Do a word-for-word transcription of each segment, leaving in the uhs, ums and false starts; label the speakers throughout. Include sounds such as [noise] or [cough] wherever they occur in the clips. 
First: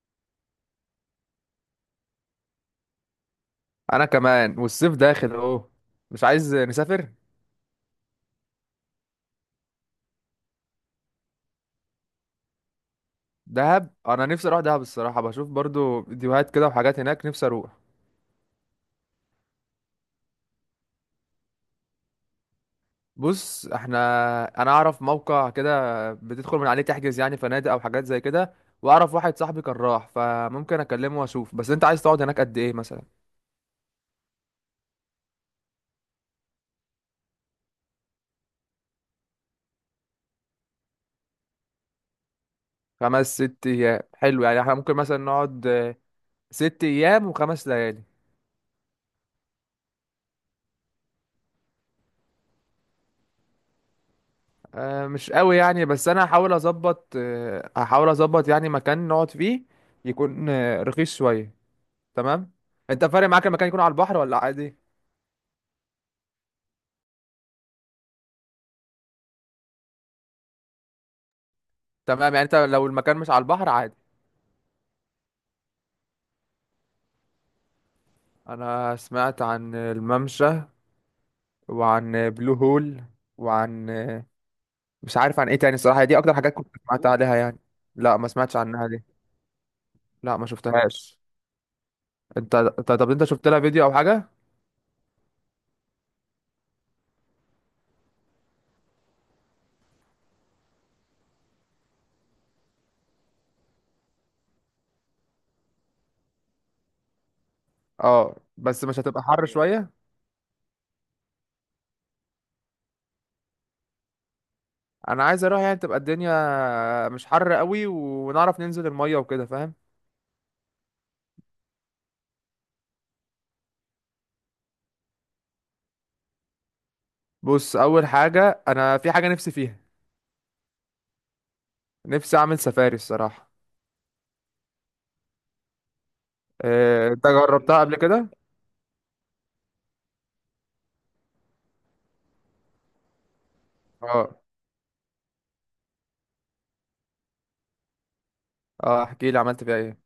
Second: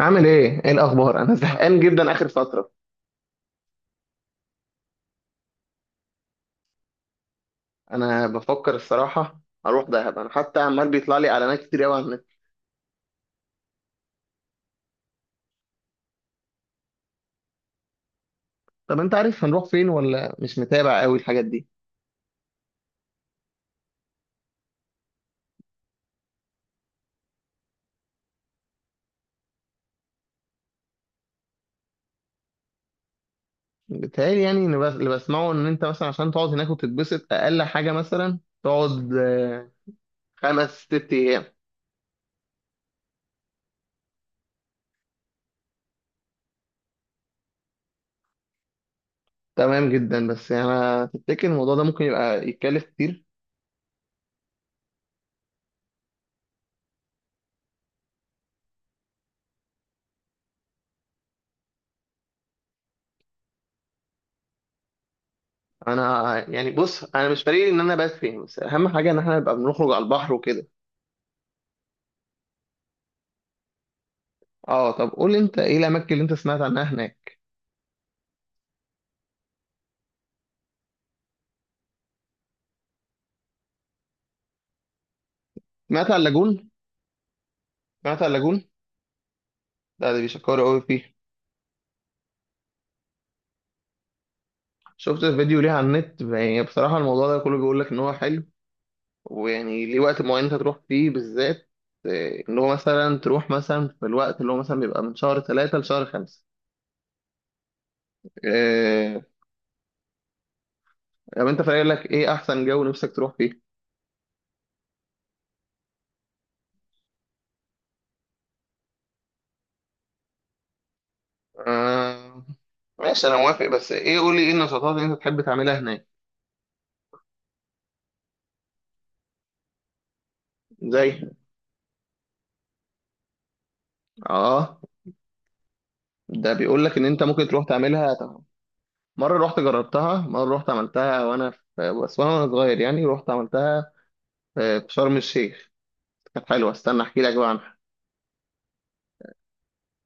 Speaker 1: عامل ايه؟ ايه الاخبار؟ انا زهقان جدا اخر فتره.
Speaker 2: انا كمان والصيف داخل اهو. مش عايز نسافر.
Speaker 1: انا بفكر الصراحه اروح دهب، انا حتى عمال بيطلع لي اعلانات كتير قوي على النت.
Speaker 2: دهب، انا نفسي اروح دهب الصراحه، بشوف برضو فيديوهات كده وحاجات هناك، نفسي اروح.
Speaker 1: طب انت عارف هنروح فين ولا مش متابع قوي الحاجات دي؟
Speaker 2: بص احنا انا اعرف موقع كده بتدخل من عليه تحجز يعني فنادق او حاجات زي كده، واعرف واحد صاحبي كان راح فممكن اكلمه واشوف، بس انت عايز تقعد هناك قد ايه مثلا؟
Speaker 1: بيتهيألي يعني إن بس- اللي بسمعه ان انت مثلا عشان تقعد هناك وتتبسط، اقل حاجه مثلا تقعد آه، خمس ست ايام.
Speaker 2: خمس ست ايام؟ حلو، يعني احنا ممكن مثلا نقعد آه، ست ايام وخمس ليالي.
Speaker 1: تمام جدا، بس يعني انا تفتكر الموضوع ده ممكن يبقى يتكلف كتير؟
Speaker 2: آه، مش قوي يعني، بس انا هحاول اظبط، آه، هحاول اظبط يعني مكان نقعد فيه يكون آه، رخيص شويه. تمام. انت فارق معاك المكان يكون على البحر ولا عادي؟
Speaker 1: انا يعني بص، انا مش فارق لي ان انا بس فين، بس اهم حاجه ان احنا نبقى بنخرج على البحر وكده.
Speaker 2: تمام يعني، انت لو المكان مش على البحر عادي.
Speaker 1: اه طب قول لي، انت ايه الاماكن اللي انت سمعت عنها هناك؟
Speaker 2: انا سمعت عن الممشى وعن بلو هول وعن آه، مش عارف عن ايه تاني الصراحه،
Speaker 1: سمعت عن
Speaker 2: دي اكتر حاجات كنت
Speaker 1: اللاجون.
Speaker 2: سمعت عليها يعني. لا،
Speaker 1: سمعت عن
Speaker 2: ما سمعتش
Speaker 1: اللاجون.
Speaker 2: عنها دي.
Speaker 1: لا ده
Speaker 2: لا، ما
Speaker 1: بيشكروا قوي فيه.
Speaker 2: شفتهاش. انت ط- طب انت شفت لها فيديو او حاجه؟
Speaker 1: شفت فيديو ليه على النت، يعني بصراحة الموضوع ده كله بيقول لك ان هو حلو، ويعني ليه وقت معين انت تروح فيه بالذات، آه، ان هو مثلا تروح مثلا في الوقت اللي هو مثلا بيبقى من شهر ثلاثة لشهر خمسة.
Speaker 2: اه بس مش
Speaker 1: آه.
Speaker 2: هتبقى حر شويه؟
Speaker 1: طب انت فاكر لك ايه احسن جو نفسك تروح فيه؟
Speaker 2: انا عايز اروح يعني تبقى الدنيا مش حر قوي ونعرف ننزل المية وكده، فاهم؟
Speaker 1: آه. ماشي، انا موافق، بس ايه؟ قولي ايه النشاطات اللي انت تحب تعملها هناك.
Speaker 2: بص، اول حاجة انا في حاجة نفسي فيها.
Speaker 1: زي؟
Speaker 2: نفسي اعمل سفاري الصراحة.
Speaker 1: اه ده بيقول لك ان
Speaker 2: إيه،
Speaker 1: انت
Speaker 2: انت
Speaker 1: ممكن تروح
Speaker 2: جربتها قبل
Speaker 1: تعملها.
Speaker 2: كده؟
Speaker 1: مرة رحت جربتها، مرة رحت عملتها وأنا في، بس وأنا صغير يعني رحت عملتها
Speaker 2: اه،
Speaker 1: في في شرم الشيخ. كانت حلوة، استنى أحكي لك بقى عنها.
Speaker 2: اه، احكي لي عملت فيها ايه.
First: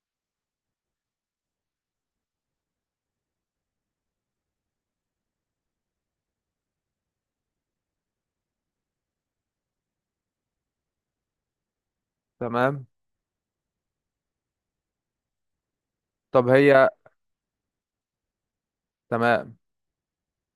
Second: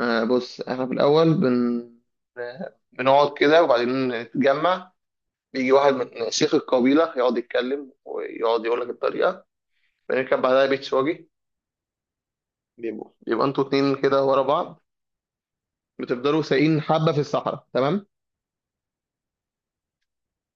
Speaker 1: آه، بص إحنا في الأول بن بنقعد كده وبعدين نتجمع. بيجي واحد من شيخ القبيلة يقعد يتكلم ويقعد يقول لك الطريقة. بنركب بعدها بيتش واجي.
Speaker 2: تمام.
Speaker 1: بيبقوا، يبقى انتوا اتنين كده ورا بعض، بتفضلوا
Speaker 2: طب
Speaker 1: سايقين
Speaker 2: هي.
Speaker 1: حبة في الصحراء. تمام.
Speaker 2: تمام.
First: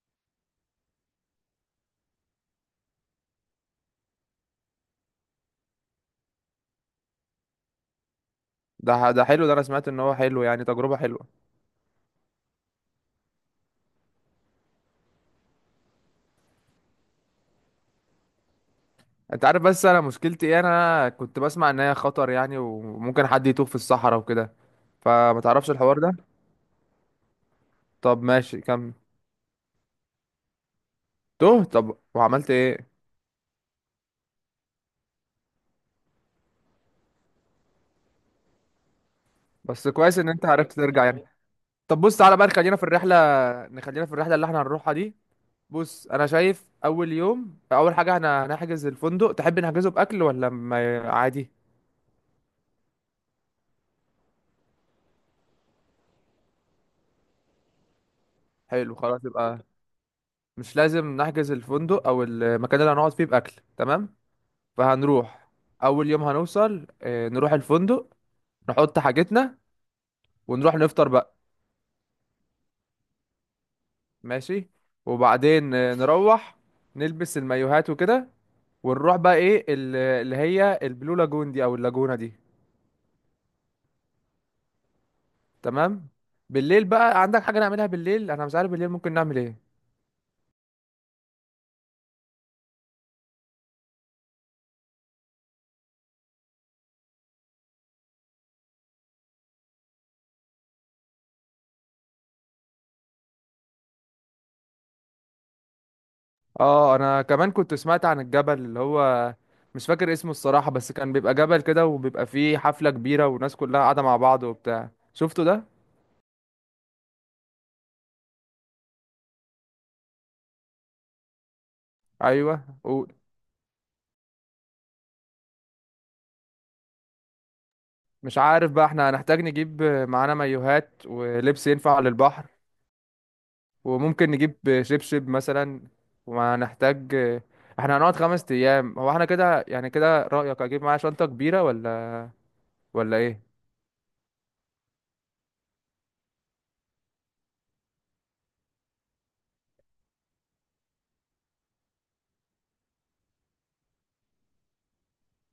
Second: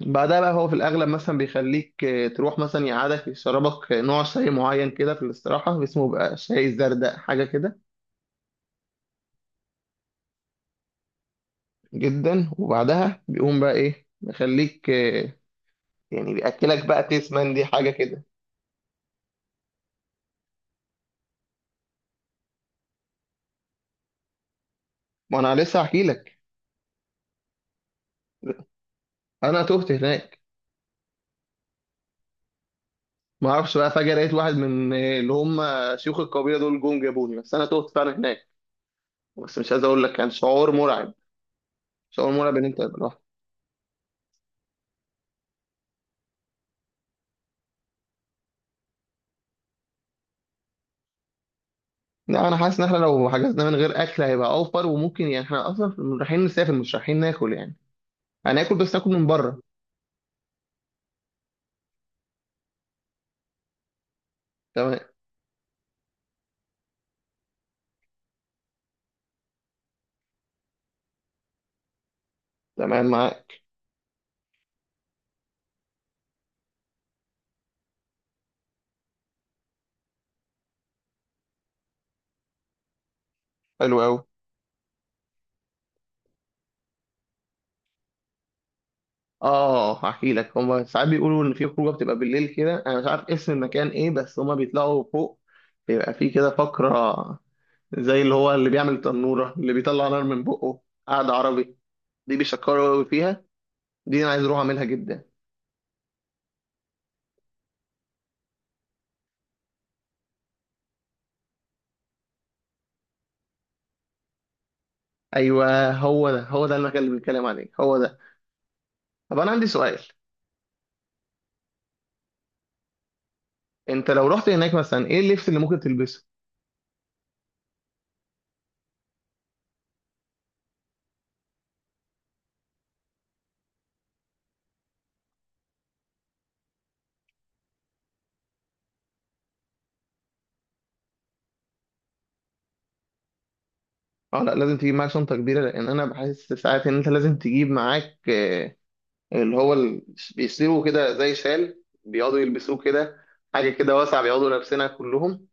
Speaker 1: بعدها بقى هو في الأغلب مثلا بيخليك آه، تروح مثلا، يقعدك يشربك آه، نوع شاي معين كده في الاستراحة، اسمه بقى شاي زردق حاجة كده،
Speaker 2: ده ده حلو، ده انا سمعت ان هو حلو، يعني تجربة حلوة.
Speaker 1: جدا. وبعدها بيقوم بقى إيه، يخليك آه، يعني بيأكلك بقى تسمن، دي حاجة كده.
Speaker 2: انت عارف بس انا مشكلتي ايه؟ انا كنت بسمع ان هي خطر يعني، وممكن حد يتوه في الصحراء وكده،
Speaker 1: ما
Speaker 2: فما
Speaker 1: أنا
Speaker 2: تعرفش
Speaker 1: لسه
Speaker 2: الحوار
Speaker 1: هحكي
Speaker 2: ده؟
Speaker 1: لك.
Speaker 2: طب ماشي كمل.
Speaker 1: أنا تهت هناك.
Speaker 2: توه؟ طب وعملت ايه؟
Speaker 1: ما أعرفش بقى، فجأة لقيت واحد من آه، اللي هم شيوخ القبيلة دول جم جابوني، بس أنا تهت فعلا هناك. بس مش عايز
Speaker 2: بس
Speaker 1: أقول لك،
Speaker 2: كويس ان
Speaker 1: كان
Speaker 2: انت
Speaker 1: شعور
Speaker 2: عرفت ترجع
Speaker 1: مرعب.
Speaker 2: يعني. طب بص،
Speaker 1: شعور
Speaker 2: تعالى بقى
Speaker 1: مرعب إن
Speaker 2: خلينا
Speaker 1: أنت.
Speaker 2: في الرحلة. نخلينا في الرحلة اللي احنا هنروحها دي. بص انا شايف اول يوم اول حاجة احنا هنحجز الفندق، تحب نحجزه باكل ولا ما؟ عادي.
Speaker 1: لا انا حاسس ان احنا لو حجزنا من غير اكل هيبقى اوفر، وممكن يعني احنا اصلا رايحين نسافر مش رايحين ناكل يعني. هناكل
Speaker 2: حلو
Speaker 1: بس ناكل
Speaker 2: خلاص،
Speaker 1: من
Speaker 2: يبقى
Speaker 1: بره.
Speaker 2: مش لازم نحجز الفندق او المكان اللي هنقعد فيه باكل. تمام.
Speaker 1: تمام.
Speaker 2: فهنروح اول يوم، هنوصل اه، نروح الفندق، نحط حاجتنا، ونروح نفطر بقى.
Speaker 1: تمام معاك.
Speaker 2: ماشي. وبعدين اه، نروح نلبس المايوهات وكده، ونروح بقى ايه ال- اللي هي البلو لاجون دي او اللاجونة دي.
Speaker 1: حلو قوي.
Speaker 2: تمام. بالليل بقى عندك حاجة نعملها بالليل؟ انا مش عارف بالليل ممكن نعمل ايه.
Speaker 1: اه هحكي لك، هما ساعات بيقولوا ان في خروجه بتبقى بالليل كده، انا مش عارف اسم المكان ايه، بس هما بيطلعوا فوق. بيبقى في كده فقره زي اللي هو اللي بيعمل تنوره، اللي بيطلع نار من بقه. قعده عربي. دي بيشكروا قوي فيها. دي انا عايز اروح اعملها جدا.
Speaker 2: اه انا كمان كنت سمعت عن الجبل اللي هو، مش فاكر اسمه الصراحة، بس كان بيبقى جبل كده وبيبقى فيه حفلة كبيرة والناس كلها قاعدة مع بعض وبتاع، شفته ده؟
Speaker 1: ايوه، هو ده، هو ده المكان اللي بنتكلم عليه، هو ده. طب انا عندي سؤال.
Speaker 2: ايوه. ومش.
Speaker 1: انت لو رحت هناك مثلا، ايه اللبس اللي ممكن تلبسه؟
Speaker 2: عارف بقى احنا هنحتاج نجيب معانا مايوهات ولبس ينفع للبحر، وممكن نجيب شبشب مثلا. وهنحتاج، احنا هنقعد خمس ايام، هو احنا كده يعني، كده رأيك اجيب معايا شنطة كبيرة ولا ولا ايه؟
Speaker 1: اه لا، لازم تجيب معاك شنطه كبيره، لان انا بحس ساعات ان انت لازم تجيب معاك آه، اللي هو ال- بيصيروا كده زي شال بيقعدوا يلبسوه كده. حاجه كده واسعه بيقعدوا لابسينها كلهم،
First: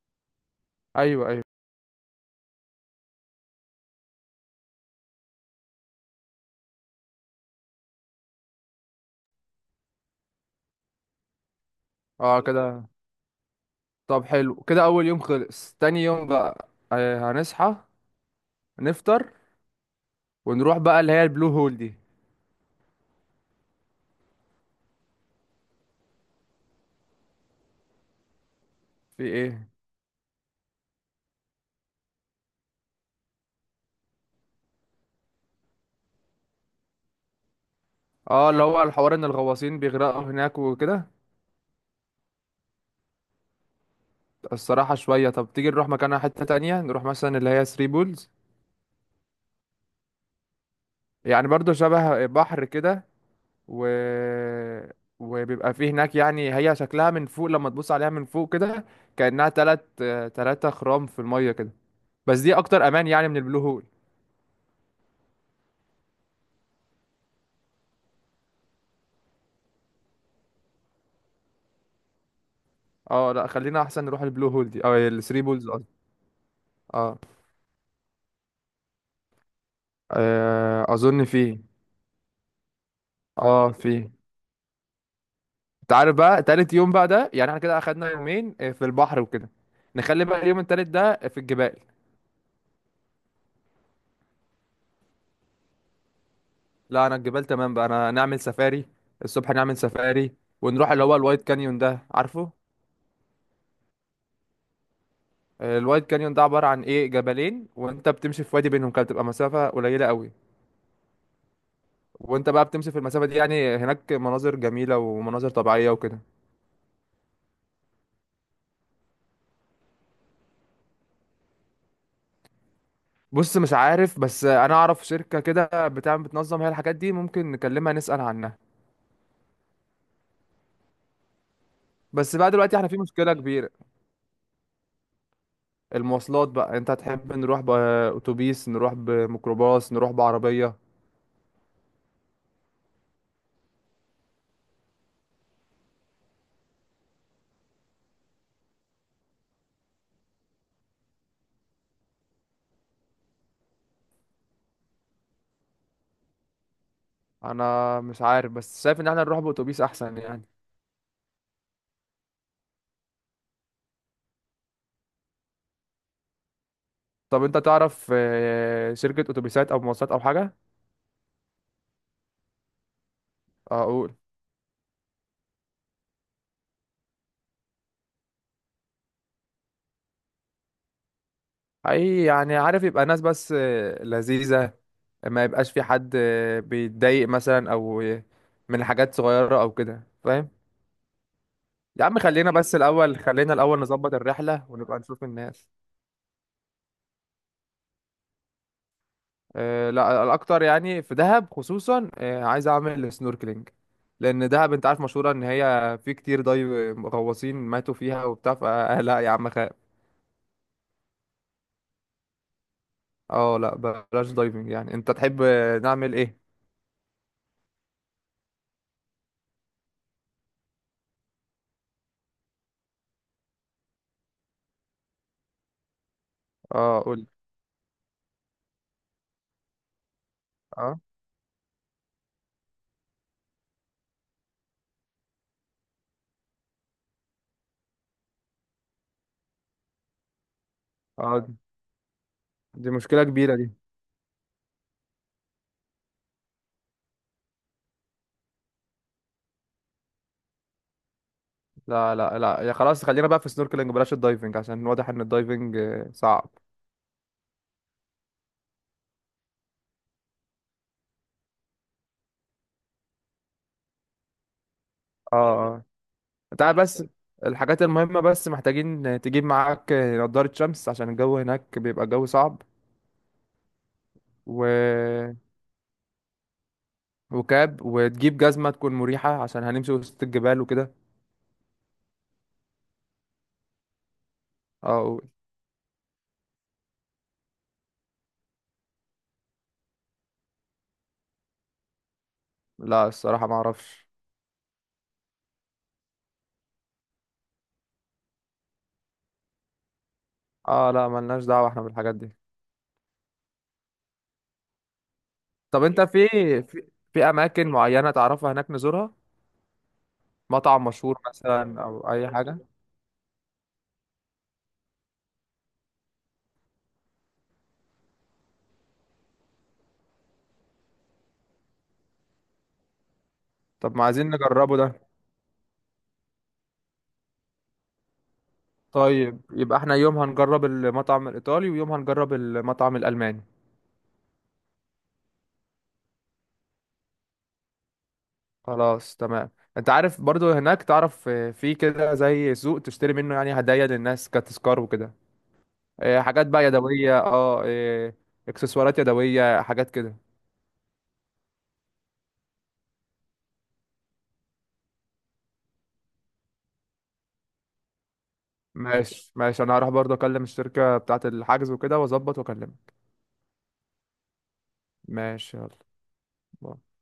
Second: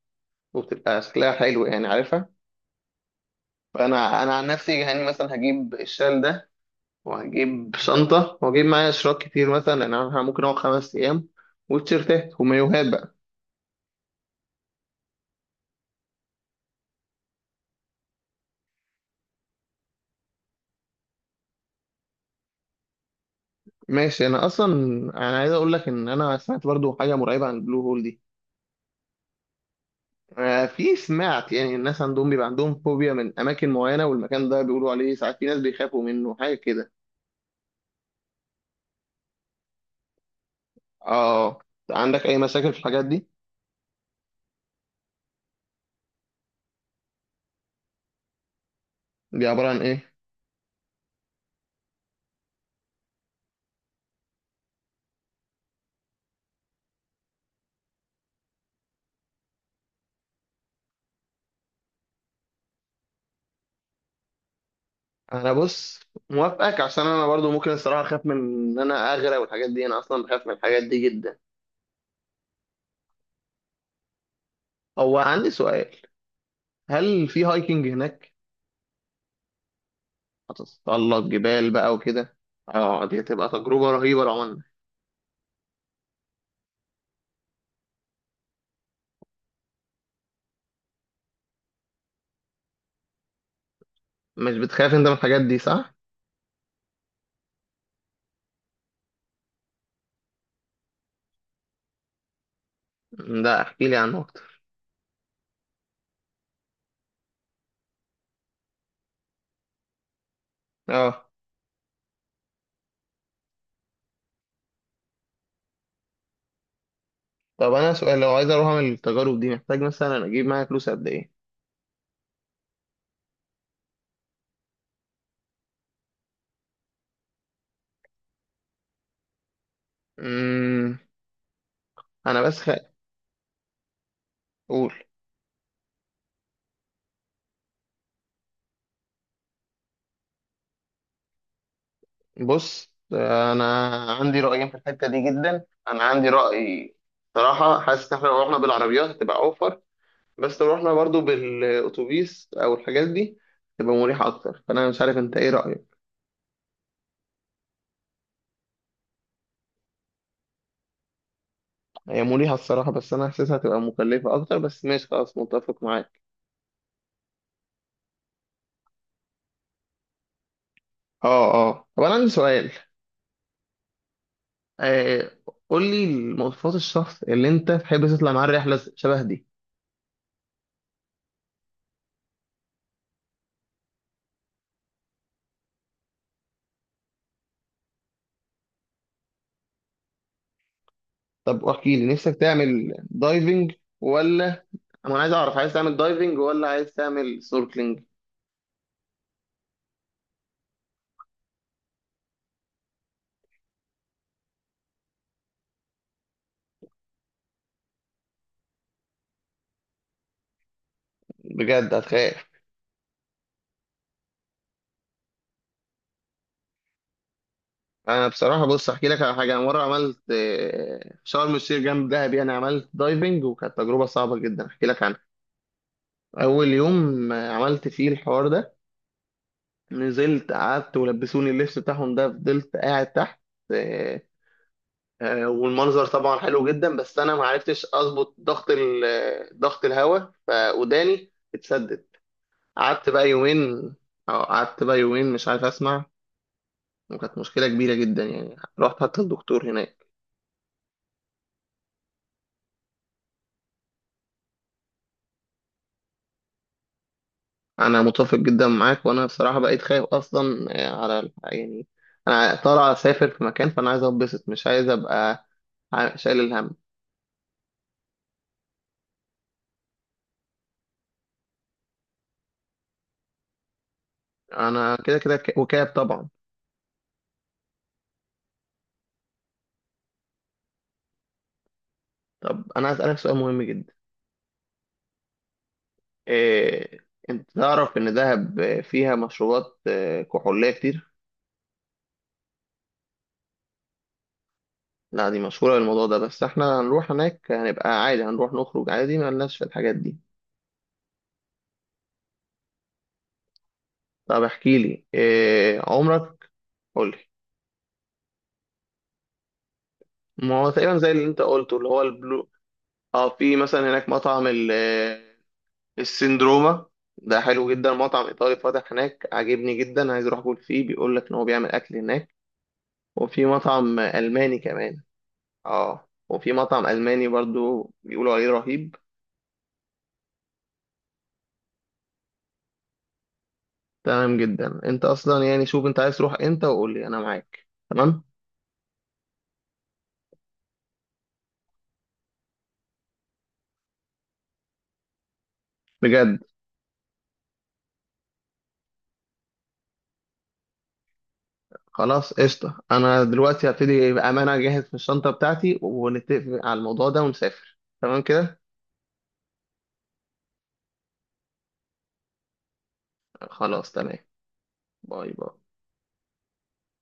Speaker 1: وبتبقى
Speaker 2: ايوه،
Speaker 1: شكلها
Speaker 2: ايوه.
Speaker 1: حلو يعني، عارفها. فانا، انا عن نفسي يعني مثلا هجيب الشال ده، وهجيب شنطه، وهجيب معايا اشراك كتير مثلا لان انا ممكن اقعد خمس ايام،
Speaker 2: اه
Speaker 1: وتيشيرتات ومايوهات
Speaker 2: كده.
Speaker 1: بقى.
Speaker 2: طب حلو كده، اول يوم خلص. تاني يوم بقى آه، هنصحى، نفطر، ونروح بقى اللي هي البلو هول دي.
Speaker 1: ماشي، انا اصلا انا عايز اقول لك ان انا سمعت برضو حاجه مرعبه عن البلو هول دي.
Speaker 2: في ايه؟
Speaker 1: آه، في، سمعت يعني الناس عندهم بيبقى عندهم فوبيا من اماكن معينه، والمكان ده بيقولوا عليه ساعات في ناس بيخافوا منه، حاجه كده.
Speaker 2: اه اللي هو الحوار ان الغواصين بيغرقوا هناك وكده.
Speaker 1: اه. عندك اي مشاكل في الحاجات دي؟
Speaker 2: الصراحة شوية. طب تيجي نروح مكانها حتة تانية، نروح مثلا اللي هي ثري بولز.
Speaker 1: دي عباره عن ايه؟
Speaker 2: يعني برضو شبه بحر كده. و... وبيبقى فيه هناك يعني، هي شكلها من فوق لما تبص عليها من فوق كده كأنها تلات آه، تلاتة خرام في المية كده. بس دي اكتر امان يعني من البلو هول.
Speaker 1: انا بص، موافقك عشان انا برضو ممكن الصراحه اخاف من ان انا اغرق والحاجات دي، انا اصلا بخاف من الحاجات دي جدا.
Speaker 2: اه لا، خلينا احسن نروح البلو هول دي او
Speaker 1: هو
Speaker 2: الثري
Speaker 1: عندي
Speaker 2: بولز.
Speaker 1: سؤال.
Speaker 2: اه،
Speaker 1: هل في هايكنج هناك؟
Speaker 2: آه،
Speaker 1: هتتسلق
Speaker 2: اظن فيه.
Speaker 1: جبال بقى وكده. اه دي هتبقى
Speaker 2: اه
Speaker 1: تجربه
Speaker 2: فيه.
Speaker 1: رهيبه لو عملنا.
Speaker 2: انت عارف بقى تالت يوم بقى ده، يعني احنا كده اخدنا يومين آه، في البحر وكده، نخلي بقى اليوم التالت ده في الجبال.
Speaker 1: مش بتخاف انت من الحاجات دي، صح؟
Speaker 2: لا انا الجبال تمام بقى. انا نعمل سفاري، الصبح نعمل سفاري، ونروح اللي هو الوايت كانيون ده، عارفه؟
Speaker 1: لا احكي لي عنه اكتر.
Speaker 2: آه، الوايت كانيون ده عبارة عن ايه؟ جبلين وانت بتمشي في وادي بينهم كده، بتبقى مسافة قليلة قوي،
Speaker 1: اه،
Speaker 2: وانت بقى بتمشي في المسافة دي، يعني هناك مناظر جميلة ومناظر طبيعية وكده.
Speaker 1: طب انا سؤال، لو عايز اروح اعمل التجارب دي محتاج مثلا اجيب معايا فلوس قد ايه؟
Speaker 2: بص مش عارف، بس انا اعرف شركة كده بتعمل بتنظم هي الحاجات دي، ممكن نكلمها نسأل عنها.
Speaker 1: امم
Speaker 2: بس
Speaker 1: انا
Speaker 2: بقى
Speaker 1: بس خ...
Speaker 2: دلوقتي احنا في مشكلة كبيرة.
Speaker 1: قول.
Speaker 2: المواصلات بقى، انت هتحب نروح بأتوبيس، نروح بميكروباص، نروح بعربية؟
Speaker 1: بص انا عندي رايين في الحته دي جدا، انا عندي راي. صراحه حاسس ان احنا لو رحنا بالعربيات هتبقى اوفر، بس لو رحنا برضو بالاتوبيس او الحاجات دي تبقى مريحه اكتر، فانا مش عارف انت ايه رايك.
Speaker 2: انا مش عارف، بس شايف ان احنا نروح بأتوبيس احسن يعني.
Speaker 1: هي مريحه الصراحه، بس انا حاسسها هتبقى مكلفه اكتر، بس ماشي خلاص متفق معاك.
Speaker 2: طب انت تعرف آه، شركة اتوبيسات او مواصلات او حاجة؟
Speaker 1: اه اه، طب انا عندي سؤال.
Speaker 2: اقول.
Speaker 1: آه، قول لي مواصفات الشخص اللي انت تحب تطلع معاه الرحله شبه دي.
Speaker 2: اي يعني، عارف يبقى ناس بس آه، لذيذة. ما يبقاش في حد آه، بيتضايق مثلا او آه، من حاجات صغيرة او كده، فاهم؟
Speaker 1: طب احكي
Speaker 2: يا
Speaker 1: لي،
Speaker 2: عم
Speaker 1: نفسك
Speaker 2: خلينا بس
Speaker 1: تعمل
Speaker 2: الأول، خلينا
Speaker 1: دايفنج
Speaker 2: الأول نظبط
Speaker 1: ولا؟
Speaker 2: الرحلة ونبقى
Speaker 1: انا
Speaker 2: نشوف
Speaker 1: عايز اعرف،
Speaker 2: الناس.
Speaker 1: عايز تعمل دايفنج ولا عايز تعمل سnorkeling؟
Speaker 2: أه لا، الأكتر يعني في دهب خصوصا، أه عايز أعمل سنوركلينج، لأن دهب أنت عارف مشهورة إن هي في كتير دايف غواصين ماتوا فيها وبتاع، فأه [laughs] لا يا عم خير.
Speaker 1: بجد هتخاف؟
Speaker 2: اه لا بلاش دايفنج يعني. أنت تحب آه، نعمل إيه؟
Speaker 1: انا بصراحه بص، احكي لك على حاجه. انا مره عملت آه، شرم الشيخ جنب دهب يعني، عملت دايفنج وكانت تجربه صعبه جدا، احكي لك عنها. اول
Speaker 2: اه قول.
Speaker 1: يوم آه، عملت فيه الحوار ده. نزلت قعدت،
Speaker 2: اه،
Speaker 1: ولبسوني اللبس بتاعهم ده، فضلت قاعد تحت. آه، والمنظر طبعا حلو جدا، بس انا ما عرفتش اظبط ضغط ال- ضغط الهواء، فوداني
Speaker 2: اه،
Speaker 1: اتسدد.
Speaker 2: دي
Speaker 1: قعدت
Speaker 2: مشكلة
Speaker 1: بقى
Speaker 2: كبيرة دي.
Speaker 1: يومين. اه، قعدت بقى يومين مش عارف اسمع، وكانت مشكله كبيره جدا يعني، رحت حتى الدكتور هناك.
Speaker 2: لا، لا، لا، يا خلاص خلينا بقى في السنوركلينج، بلاش الدايفنج عشان واضح إن الدايفنج آه، صعب.
Speaker 1: انا متفق جدا معاك، وانا بصراحه بقيت خايف اصلا آه، على ال- يعني انا طالع اسافر في مكان، فانا عايز اتبسط، مش عايز
Speaker 2: اه.
Speaker 1: ابقى
Speaker 2: آه.
Speaker 1: عا- شايل الهم.
Speaker 2: تعال بس، الحاجات المهمة، بس محتاجين تجيب معاك نضارة شمس عشان الجو هناك بيبقى الجو صعب.
Speaker 1: انا كده
Speaker 2: و...
Speaker 1: كده ك- وكاب طبعا.
Speaker 2: وكاب، وتجيب جزمة تكون مريحة عشان هنمشي وسط الجبال وكده.
Speaker 1: طب انا عايز اسالك سؤال مهم جدا.
Speaker 2: اه
Speaker 1: إيه، انت تعرف ان دهب فيها مشروبات آه، كحولية كتير؟
Speaker 2: لا، الصراحة ما اعرفش.
Speaker 1: لا دي مشهورة بالموضوع ده، بس احنا هنروح هناك هنبقى عادي، هنروح نخرج عادي، ما لناش في الحاجات دي.
Speaker 2: اه لا، ملناش دعوة احنا بالحاجات دي.
Speaker 1: طب احكي لي إيه
Speaker 2: طب انت في.
Speaker 1: عمرك؟
Speaker 2: في,
Speaker 1: قول لي.
Speaker 2: في اماكن معينة تعرفها هناك نزورها؟
Speaker 1: ما هو
Speaker 2: مطعم
Speaker 1: تقريبا زي
Speaker 2: مشهور
Speaker 1: اللي انت قلته،
Speaker 2: مثلا
Speaker 1: اللي هو
Speaker 2: او اي
Speaker 1: البلو.
Speaker 2: حاجة؟
Speaker 1: اه، في مثلا هناك مطعم ال- آه، السندروما، ده حلو جدا، مطعم ايطالي فاتح هناك عاجبني جدا، عايز اروح اكل فيه. بيقول لك ان هو بيعمل اكل هناك، وفي
Speaker 2: طب
Speaker 1: مطعم
Speaker 2: ما عايزين
Speaker 1: الماني
Speaker 2: نجربه
Speaker 1: كمان.
Speaker 2: ده.
Speaker 1: اه وفي مطعم ألماني برضو بيقولوا عليه رهيب.
Speaker 2: طيب يبقى احنا يوم هنجرب المطعم الايطالي، ويوم هنجرب المطعم الالماني.
Speaker 1: تمام جدا. انت اصلا يعني شوف انت عايز تروح امتى وقول لي، انا معاك. تمام؟
Speaker 2: خلاص تمام. انت عارف برضو هناك تعرف آه، في كده زي سوق تشتري منه يعني هدايا للناس كتذكار وكده. آه،
Speaker 1: بجد.
Speaker 2: حاجات بقى يدوية، اه، آه، اكسسوارات يدوية، حاجات كده.
Speaker 1: خلاص، قشطه، انا دلوقتي هبتدي بامانه اجهز في الشنطه بتاعتي، ونتفق على الموضوع ده ونسافر، تمام كده.
Speaker 2: ماشي، ماشي، انا هروح برضو اكلم الشركة بتاعة الحجز وكده واظبط واكلمك.
Speaker 1: خلاص تمام. باي
Speaker 2: ماشي.
Speaker 1: باي.
Speaker 2: يلا باي.